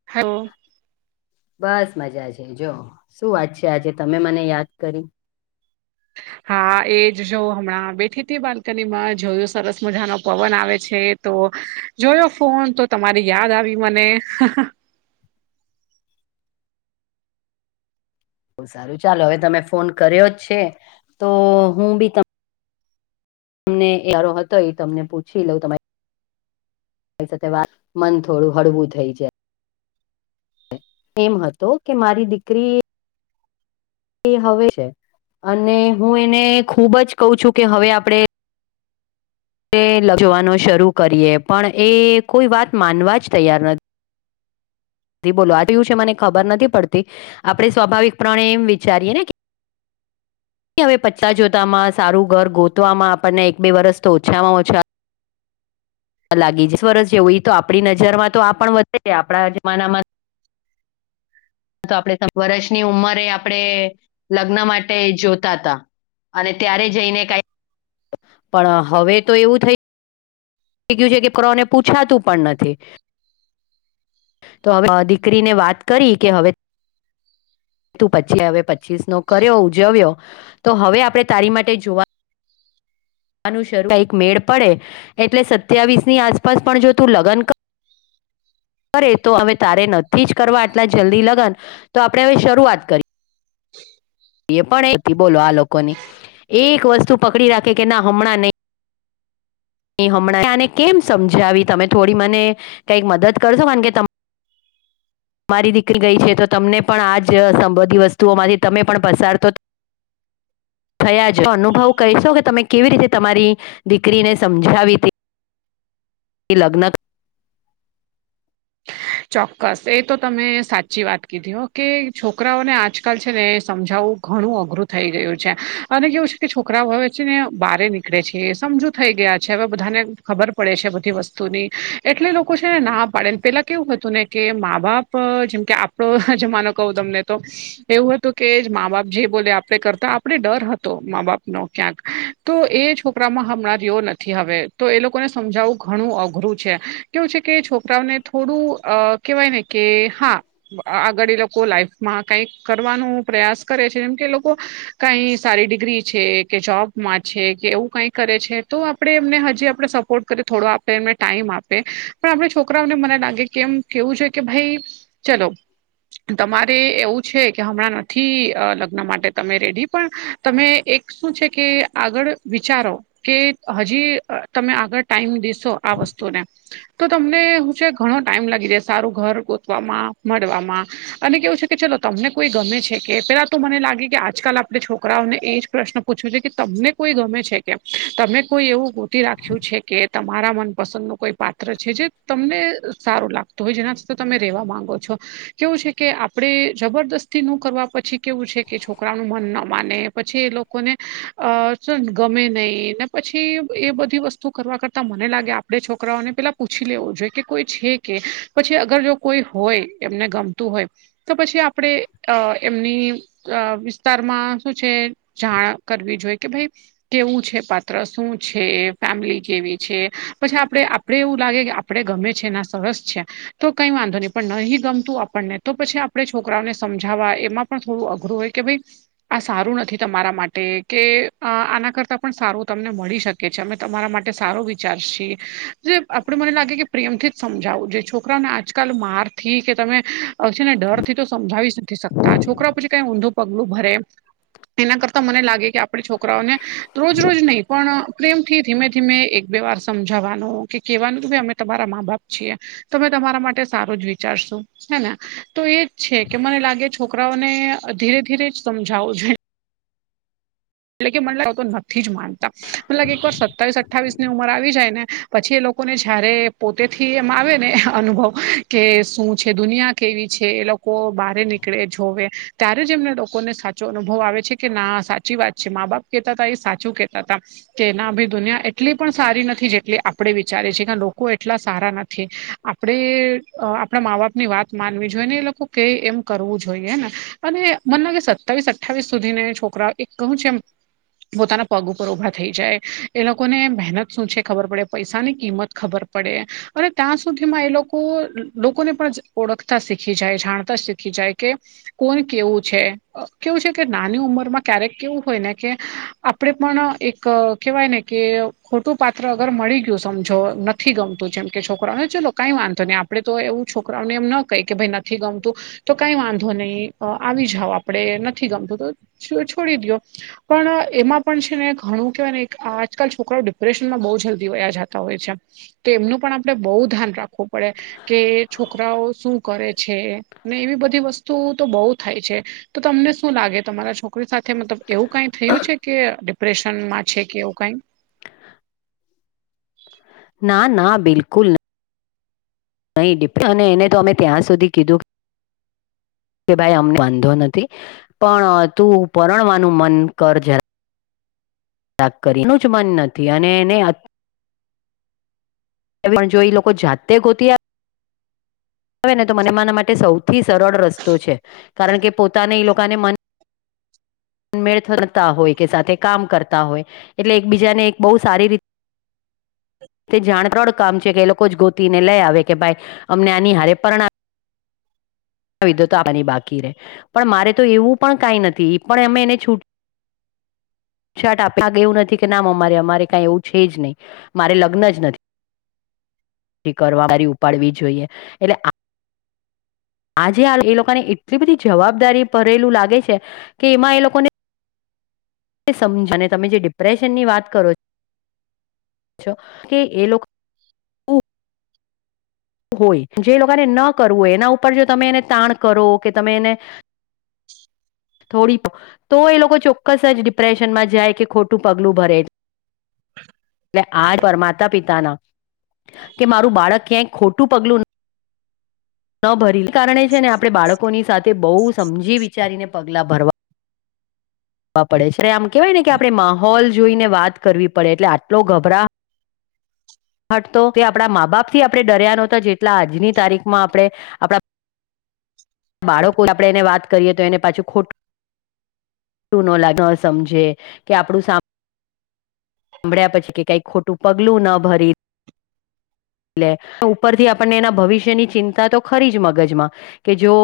[unintelligible] બસ મજા છે જો શું વાત છે આજે તમે મને યાદ કરી. હા એ જ જો હમણાં બેઠી હતી બાલ્કનીમાં જોયું સરસ મજાનો પવન આવે છે. તો જોયો ફોન તો તમારી યાદ આવી મને બહુ સારું ચાલો હવે તમે ફોન કર્યો જ છે તો હું પણ તમને તમને [unintelligible] હતો એ તમને પૂછી લઉં તમારી તેમને સાથે વાત કરી, મન થોડું હળવું થઈ જાય. એમ હતો કે મારી દીકરી એ હવે છે અને હું એને ખુબ જ કહુ છું કે હવે આપણે તે લગ્ન જોવાનો શરૂ કરીએ પણ એ કોઈ વાત માનવા જ તૈયાર નથી બોલો આ એવું છે મને ખબર નથી પડતી આપણે સ્વાભાવિક પ્રણે એમ વિચારીએ ને કે હવે પતા જોતામાં સારું ઘર શોધવામાં આપણને એક બે વર્ષ તો ઓછામાં ઓછા લગી [unintelligible] જ વરસ જેવું તો આપણી નજરમાં તો આ પણ વધે આપણા જમાનામાં તો આપણે વર્ષની ઉંમરે આપણે લગ્ન માટે જોતા હતા. અને ત્યારે જઈને કઈ પણ હવે તો એવું થઈ ગયું છે કે કોને પૂછાતું પણ નથી. તો હવે દીકરીને વાત કરી કે હવે તું પછી હવે પચીસ નો કર્યો ઉજવ્યો તો હવે આપણે તારી માટે જોવા કઈ મેળ પડે એટલે સત્યાવીસ ની આસપાસ પણ જો તું લગ્ન કર કરે તો હવે તારે નથી જ કરવા આટલા જલ્દી લગન તો આપણે હવે શરૂઆત કરી પણ એથી બોલો આ લોકોની એક વસ્તુ પકડી રાખે કે ના હમણાં નહી. હમણાંને કેમ સમજાવી તમે થોડી મને કંઈક મદદ કરશો કારણ કે તમ મારી દીકરી ગઈ છે તો તમને પણ આ જ સંબધી વસ્તુઓ માંથી તમે પણ પસાર તો થયા છે. તે અનુભવ કહીશો કે તમે કેવી રીતે તમારી દીકરીને સમજાવી હતી કે લગ્ન ચોક્કસ એ તો તમે સાચી વાત કીધી કે છોકરાઓને આજકાલ છે ને એ સમજાવવું ઘણું અઘરું થઈ રહ્યું છે અને કેવું છે કે છોકરાઓ હવે છે ને બહાર નીકળે છે સમજો થઈ ગયા છે હવે બધાને ખબર પડે છે બધી વસ્તુ ની એટલે લોકો છે ને ના પાડે ને પહેલા કેવું હતું ને કે મા બાપ જેમ કે આપણો જમાનો કહું તમને તો એવું હતું કે મા બાપ જે બોલે આપણે કરતા આપણે ડર હતો મા બાપનો ક્યાંક તો એ છોકરામાં હમણાં જેઓ નથી હવે તો એ લોકોને સમજાવવું ઘણું અઘરું છે. કેવું છે કે છોકરાઓને થોડું કેહેવાય ને કે હા આગળ એ લોકો લાઈફમાં કંઈક કરવાનો પ્રયાસ કરે છે. એમ કે લોકો કઈ સારી ડિગ્રી છે કે જોબમાં છે કે એવું કઈ કરે છે તો આપડે એમને હજી આપણે સપોર્ટ થોડો આપે એમને ટાઈમ આપે પણ આપણે છોકરાઓને મને લાગે કેમ કેવું છે કે ભાઈ ચાલો તમારે એવું છે કે હમણાં નથી લગ્ન માટે તમે રેડી પણ તમે એક શું છે કે આગળ વિચારો કે હજી તમે આગળ ટાઈમ દેશો આ વસ્તુને તો તમને ઘણો ટાઈમ લાગી રે સારું ઘર શોધવામાં મળવામાં અને કેવું છે કે ચલો તમને કોઈ ગમે છે કે પહેલા તો મને લાગે કે આજકાલ આપણે છોકરાઓને એ જ પ્રશ્ન પૂછવુ છે કે તમને કોઈ ગમે છે કે તમે કોઈ એવું શોધી રાખ્યું છે કે તમારા મનપસંદ નું કોઈ પાત્ર છે જે તમને સારું લાગતું હોય જેનાથી તમે રેવા માંગો છો કેવું છે કે આપડે જબરદસ્તીનું કરવા પછી કેવું છે કે છોકરાનું મન ન માને પછી એ લોકો લોકોને અ ગમે નઈ ને પસી એ બધી વસ્તુ કરવા કરતા મને લાગે આપણે છોકરાઓને પેલા પૂછી લેવું જોએ કે કોઈ છે કે પછી અગર જો કોઈ હોય એમને ગમતું હોય તો પછી આપણેે અ એમની અ વિસ્તારમાં શું છે જાણ કરવી જોઈએ કે ભઈ કેવું છે પાત્ર શું છે ફેમિલી કેવી છે પછી આપડે આપડે એવું લાગે કે આપડે ગમે છે ના સરસ છે તો કઈ વાંધો નહી પણ નહી ગમતું આપણને તો પછી આપણે છોકરાઓને સમજાવવા એમાં પણ થોડું અઘરું હોય કે ભાઈ આ સારું નથી તમારા માટે કે આના કરતાં પણ સારું તમને મળી શકે કે છે અમે તમારા માટે સારો વિચારસી જે આપડ મને લાગે કે પ્રેમથી જ સમજાવું જોઈએ છોકરાને આજકાલ માર થી કે તમે છે ને ડર થી તો સમજાવી જ નથી શકતા તા છોકરાઓ પછી કઈ ઊંધું પગલું ભરે એના કરતા મને લાગે કે આપણે છોકરાઓને રોજ રોજ નહીં પણ પ્રેમથી ધીમે ધીમે એક બે વાર સમજાવાનું કે કેહેવાનું કે અમે તમારા મા બાપ છીએ તમે તમારા માટે સારું જ વિચારશો છે ને તો એજ છે કે મને લાગે છોકરાઓને ધીરે ધીરે જ સમજાવું જોઈએ એટલે કે મતલબ નથી જ માનતા મતલ એક વાર સત્તાવીસ અઠ્ઠાવીસ ની ઉંમર આવી જાય ને પછી એ લોકોને જયારે પોતે થી એમ આવે ને અનુભવ કે શું છે દુનિયા કેવી છે એ લોકો બહાર નીકળે જોવે ત્યારે જ એમને લોકો ને સાચો અનુભવ આવે છે કે ના સાચી વાત છે મા બાપ કેતા હતા એ સાચું કેતા હતા કે એના ભી દુનિયા એટ એટલી પણ સારી નથી જેટલી આપણેે વિચારે છીએ કે લોકો એટલા સારા નથી આપણેે આપણા મા બાપની વાત માનવી જોઈએ ને એ લોકો કે એમ કરવું જોઈએ હે ને અને મને લાગે સત્તાવીસ અઠ્ઠાવીસ સુધી છોકરા એક કહું છું એમ પોતાના પગ ઉપર ઉભા થઈ જાય એ લોકોને મહેનત શું છે ખબર પડે પૈસા ની કિંમત ખબર પડે અને ત્યાં સુધીમાં એ લોકો લોકોને પણ ઓળખતા શીખ શીખી જાય જાણતા શીખી જાય કે કોણ કેવું છે કેવું છે કે નાની ઉંમર માં ક્યારેક કેવું હોય ને કે આપણેે પણ એક કેહેવાય ને કે ખોટું ખોટુ પાત્ર અગર મળી ગયું સમજો નથી ગમતું જેમ કે છોકરાને ચલો કંઈ વાંધો નહી આપણેે તો એવું છોકરાઓને એમ ન કહી કે ભાઈ નથી ગમતું તો કઈ વાંધો નહીં આવી જાઓ આપડે નથી ગમતું તો છોડી દયો પણ એમાં પણ છે ને ઘણું કેહેવાય ને આજકાલ છોકરાઓ ડિપ્રેશનમાં બહુ જલ્દી વયા જતા હોય છે તો એમનું પણ આપણે બહુ ધ્યાન રાખવું પડે કે છોકરાઓ શું કરે છે ને એવી બધી વસ્તુ તો બહુ થાય છે તો તમને શું લાગે તમારા છોકરા કોઈ સાથે મતલબ એવું કંઈ થયું છે કે ડિપ્રેશનમાં છે કે એવું કંઈક ના ના બિલકુલ નઈ નહીં ડિપ્રે અને એને તો અમે ત્યાં સુધી કીધું કે ભાઈ અમને વાંધો નથી પણ તું પરણવાનું મન કર જરા કરી એનું જ મન નથી અને એને પણ જો ઈ લોકો જાતે ગોતી આપે આવે ને તો મને મારા માટે સૌથી સરળ રસ્તો છે કારણ કે પોતાને એ લોકોને મન મેળ થતા હોય, કે સાથે કામ કરતા હોય, એટલે એકબીજાને એક બવ સારી રીતે- તે, જાણ ત્રણ કામ છે કે, એ લોકો જ ગોતીને લય આવે, કે ભાઈ અમને આની હારે પરણા- [unintelligible] [unintelligible] બાકી રે પણ મારે તો એવું પણ કઈ નથી, પણ અમે એને છૂટ- -છાંટ આપી ના એવું નથી, કે ના મમા અમારે કઈ એવું છે જ નહીં. મારે લગ્ન જ નથી- નથી કરવા. [unintelligible] ઉપાડવી જોઈએ એટલે- આજે આ એ લોકોને, એટલી બધી જવાબદારી ભરેલું લાગે છે કે, એમાં એ લોકોને- -સમજ અને તમે જે ડિપ્રેશન ની વાત કરો છો, - છો, કે એ લોકો- હોય જે લોકોને ન કરવું હોય, એના ઉપર જો તમે એને તાણ કરો કે તમે એને- -થોડી તો એ લોકો ચોક્કસ જ ડિપ્રેશનમાં જાય, કે ખોટું પગલું ભરે. એટલે આ પર, માતા પિતાના કે મારું બાળક ક્યાંય ખોટું પગલું નથી- -ન ભરે કારણે છેને, આપણે બાળકોની સાથે બહુ સમજી વિચારીને પગલાં ભરવા- -પડે છે, આમ કેવાય નેકે, આપણે માહોલ જોઈને વાત કરવી પડે, એટલે આટલો ગભરા- -હટ તોકે આપડા માં -બાપથી આપણે ડર્યા નોતા, જેટલા આજની તારીખમાં આપણેે આપણાં- -બાળકો એને વાત કરીએ. તો એને પાછું ખોટું, -સમજે કે આપણું નામ- -સાંભળ્યા પછી, કે કંઈ ખોટું પગલું ન ભરી. એટલે, ઉપરથી આપણને એના ભવિષ્યની ચિંતાતો ખરીજ મગજમાં. કેજો-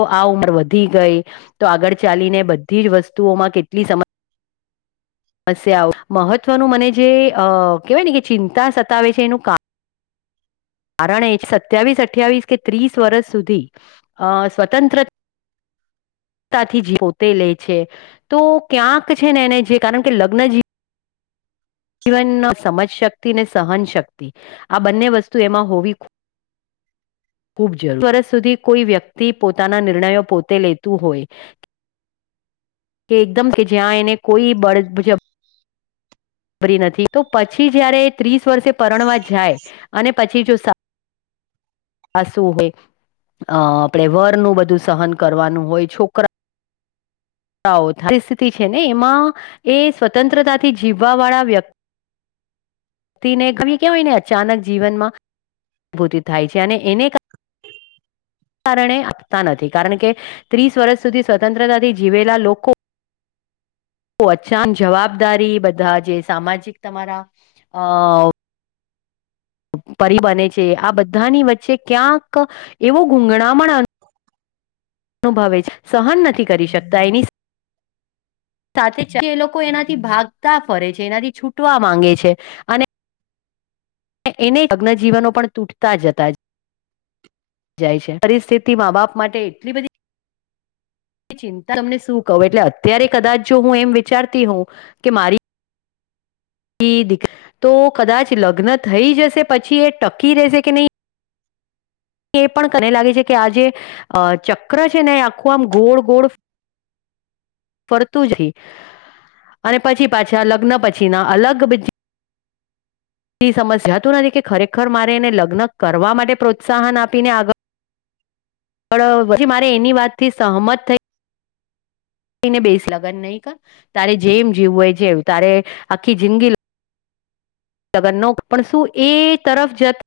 તો આ ઉંમર વધી ગઈ, તો આગળ ચાલીને બધી જ વસ્તુઓમાં કેટલી સમસ્યા- - હશે આવું, મહત્વનું મને જે, કેહેવાય નેકે ચિંતા સતાવે છે, એનું કામ- -કારણે એ સત્યાવીસ, અઠ્યાવીસ, કે ત્રીસ વર્ષ સુધી અ સ્વતંત્ર- -થી પોતે લે છે. તો ક્યાંક છેને, એને જે કારણ કે લગ્ન જ જીવ- -જીવન સમજશક્તિ ને, સહનશક્તિ આ બંને વસ્તુ એમાં હોવી- ખૂબ જરૂરી, વર્ષ સુધી કોઈ વ્યક્તિ પોતાના નિર્ણયો પોતે લેતું હોય- [unintelligible] [inaudible] કે, એકદમ કે, જ્યાં એને કોઈ બળ જબ- -રી નથી. તો પછી જયારે ત્રીસ વર્ષે પરણવા જાય અને પછી જો- -આશુ હોય અ આપણેે વરનું બધું સહન કરવાનું હોય, છોકરા- પરિસ્થિતિ છે, ને એમાં એ સ્વતંત્રતાથી જીવવા વાળા વ્યક્તિ- કેવાયને, અચાનક જીવનમાં અનુભૂતિ થાય છે, અને એને- -કારણે આપતા નથી, કારણ કે ત્રીસ વર્ષ સુધી સ્વતંત્રતાથી જીવેલા લોકો‌- -તો અચાનક જવાબદારી બધા જે સામાજિક તમારા અ- -પરી બને છે. આ બધાની વચ્ચે ક્યાંક એવો ગૂણામણ- [unintelligible] [inaudible] -અનુભવે સહન નથી કરી શકતા. એની સાથે- -સાથે જએ લોકો એનાથી ભાગતા ફરે છે, એનાથી છૂટવા માંગે છે, અને- એને લગ્નજીવનો પણ તૂટતા જ હતા જ- -જાય છે, પરિસ્થિતિ મા -બાપ માટે એટલી બધી- -ચિંતા તમને શું કવ. એટલે અત્યારે કદાચ જોહું એમ વિચારતી હોઉ કે મારી- -એ દિ તો કદાચ લગ્ન થઈ જશે, પછી એ ટકી રહેશે કે નહીં- એ પણ, [unintelligible] લાગે છે, કે આજે- -અ ચક્ર છે, ને આખું આમ ગોળ ગોળ- -ફરતું જ રેય, અને પછી, પાછા લગ્ન પછી ના, અલગ બ- -સમજાતું નથી કે, ખરેખર મારે એને લગ્ન કરવા માટે પ્રોત્સાહન આપીને આગળ- -પણ પછી મારે એની વાત થી સહમત થઈ- ને બેસ લગન નહી કર તારે જેમ જીવું હોય જે તારે આખી જિંદગી લગન નો પણ શું એ તરફ જતો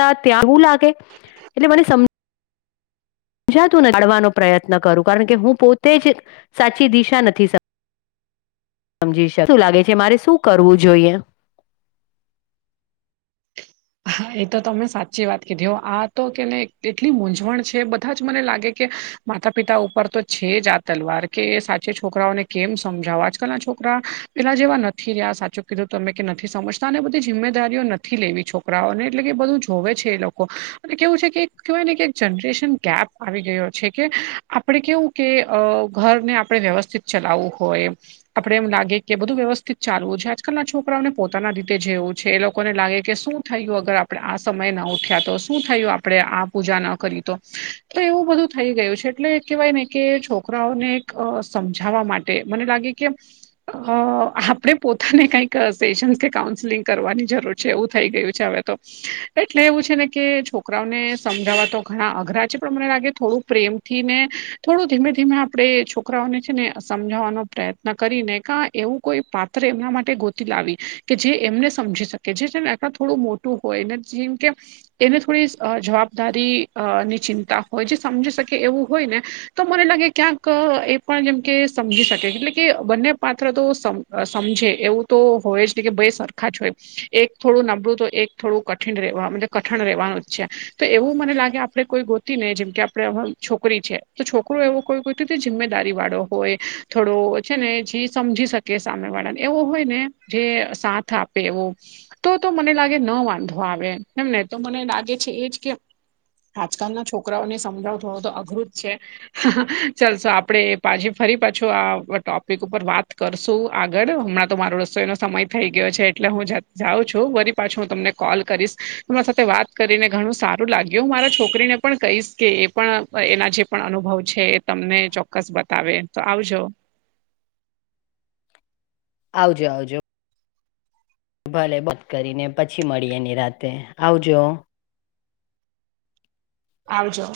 તા ત્યાં હું લાગે એટલે મને સમજ સમજાતું ભણવાનો પ્રયત્ન કરું કારણ કે હું પોતે જ સાચી દિશા નજીક નક્કી સમજી શું લાગે છે, મારે શું કરવું જોઈએ. હા એતો તમે સાચી વાત કીધી આતો કેને એટલી મૂંઝવણ છે, બધા જ મને લાગે કે માતા પિતા ઉપર તો છે, જ આ તલવાર કે સાચે છોકરાઓને કેમ સમજાવો આજકાલના છોકરા પેલા જેવા નથી રહ્યા સાચું કીધું તમે કે નથી, સમજતા અને બધી જિમ્મેદારીઓ નથી લેવી છો છોકરાઓને એટલે કે બધું જોવે છે, એ લોકો એ કેવું છે, કે કેહેવાયને કે જનરેશન ગેપ આવી ગયો છે, કે આપણે કેવું કે અ ઘરને આપણે વ્યવસ્થિત ચલાવવું હોય. આપડે એમ લાગે કે બધું વ્યવસ્થિત ચાલવું છે, આજકાલના છોકરાઓને પોતાના રીતે જેવું છે, એ લોકોને લાગે કે શું થયું અગર આપડે આ સમયના ઉઠ્યા તો શું થયું આપડે આ પૂજાના કરી તો તો એવું બધું થઈ ગયું છે, એટલે કેહેવાયને કે છોકરાઓને એક સમજાવવા માટે તે મને લાગે કે અ આપણે પોતાને કઈક પેસશન્સ કે કાઉન્સેલિંગ કરવાની જરૂર છે એવું થઈ ગયું છે હવે તો એટલે એવું છે ને કે છોકરાઓને સમજાવવા તો ઘણા અઘરા છે પણ મને લાગે થોડું પ્રેમ ને થોડું ધીમે ધીમે આપણે છોકરાઓને છે ને સમજાવવાનો પ્રયત્ન કરીને કા એવું કોઈ પાત્ર એમના માટે ગોતી લાવી કે જે એમને સમજી શકે જે થોડું મોટું હોય ને જેમ કે તેને થોડી જવાબદારી અ ની ચિંતા હોય જે સમજી શકે એવું હોય ને તો મને લાગે ક્યાંક એ પણ જેમ કે સમજી શકે એટલે કે બંને પાત્ર તો સમજે એવું તો હોય જ ને કે ભાઈ સરખાજ હોય એક થોડું નબળું તો એક થોડું કઠિન કઠણ રેવાનું જ છે તો એવું મને લાગે આપણે કોઈ ગોતી ને જેમ કે આપણે છોકરી છે તો છોકરો એવું કોઈ કઈ હતું જિમ્મેદારી વાળો હોય થોડો છે ને જે સમજી શકે કે સામે વાળાને એવો હોય ને જે સાથ આપે એવો તો તો મને લાગે કે ન વાંધો આવે એમ ને તો મને લાગે છે એજ કેમ આજકાલના છોકરાઓને સમજાવ થોડો તો અઘરું જ છે. હા હા ચાલસો આપણે પાછી ફરી પાછું આ ટોપ પિક ઉપર વાત કરશું આગળ હમણાં તો મારો રસ્તોઈનો સમય થઈ ગયો છે એટલે હું જાઉં છું વરી પાછું હું તમને કોલ કરીશ તમારા સાથે વાત કરીને ઘણું સારું લાગ્યું મારા છોકરીને પણ કહીશ કે એ પણ એના જે પણ અનુભવ છે એ તમને ચોક્કસ બતાવે તો આવજો આવજો આવજો ભલે બંધ કરીને પછી મળીએની રાતે આવજો આવજો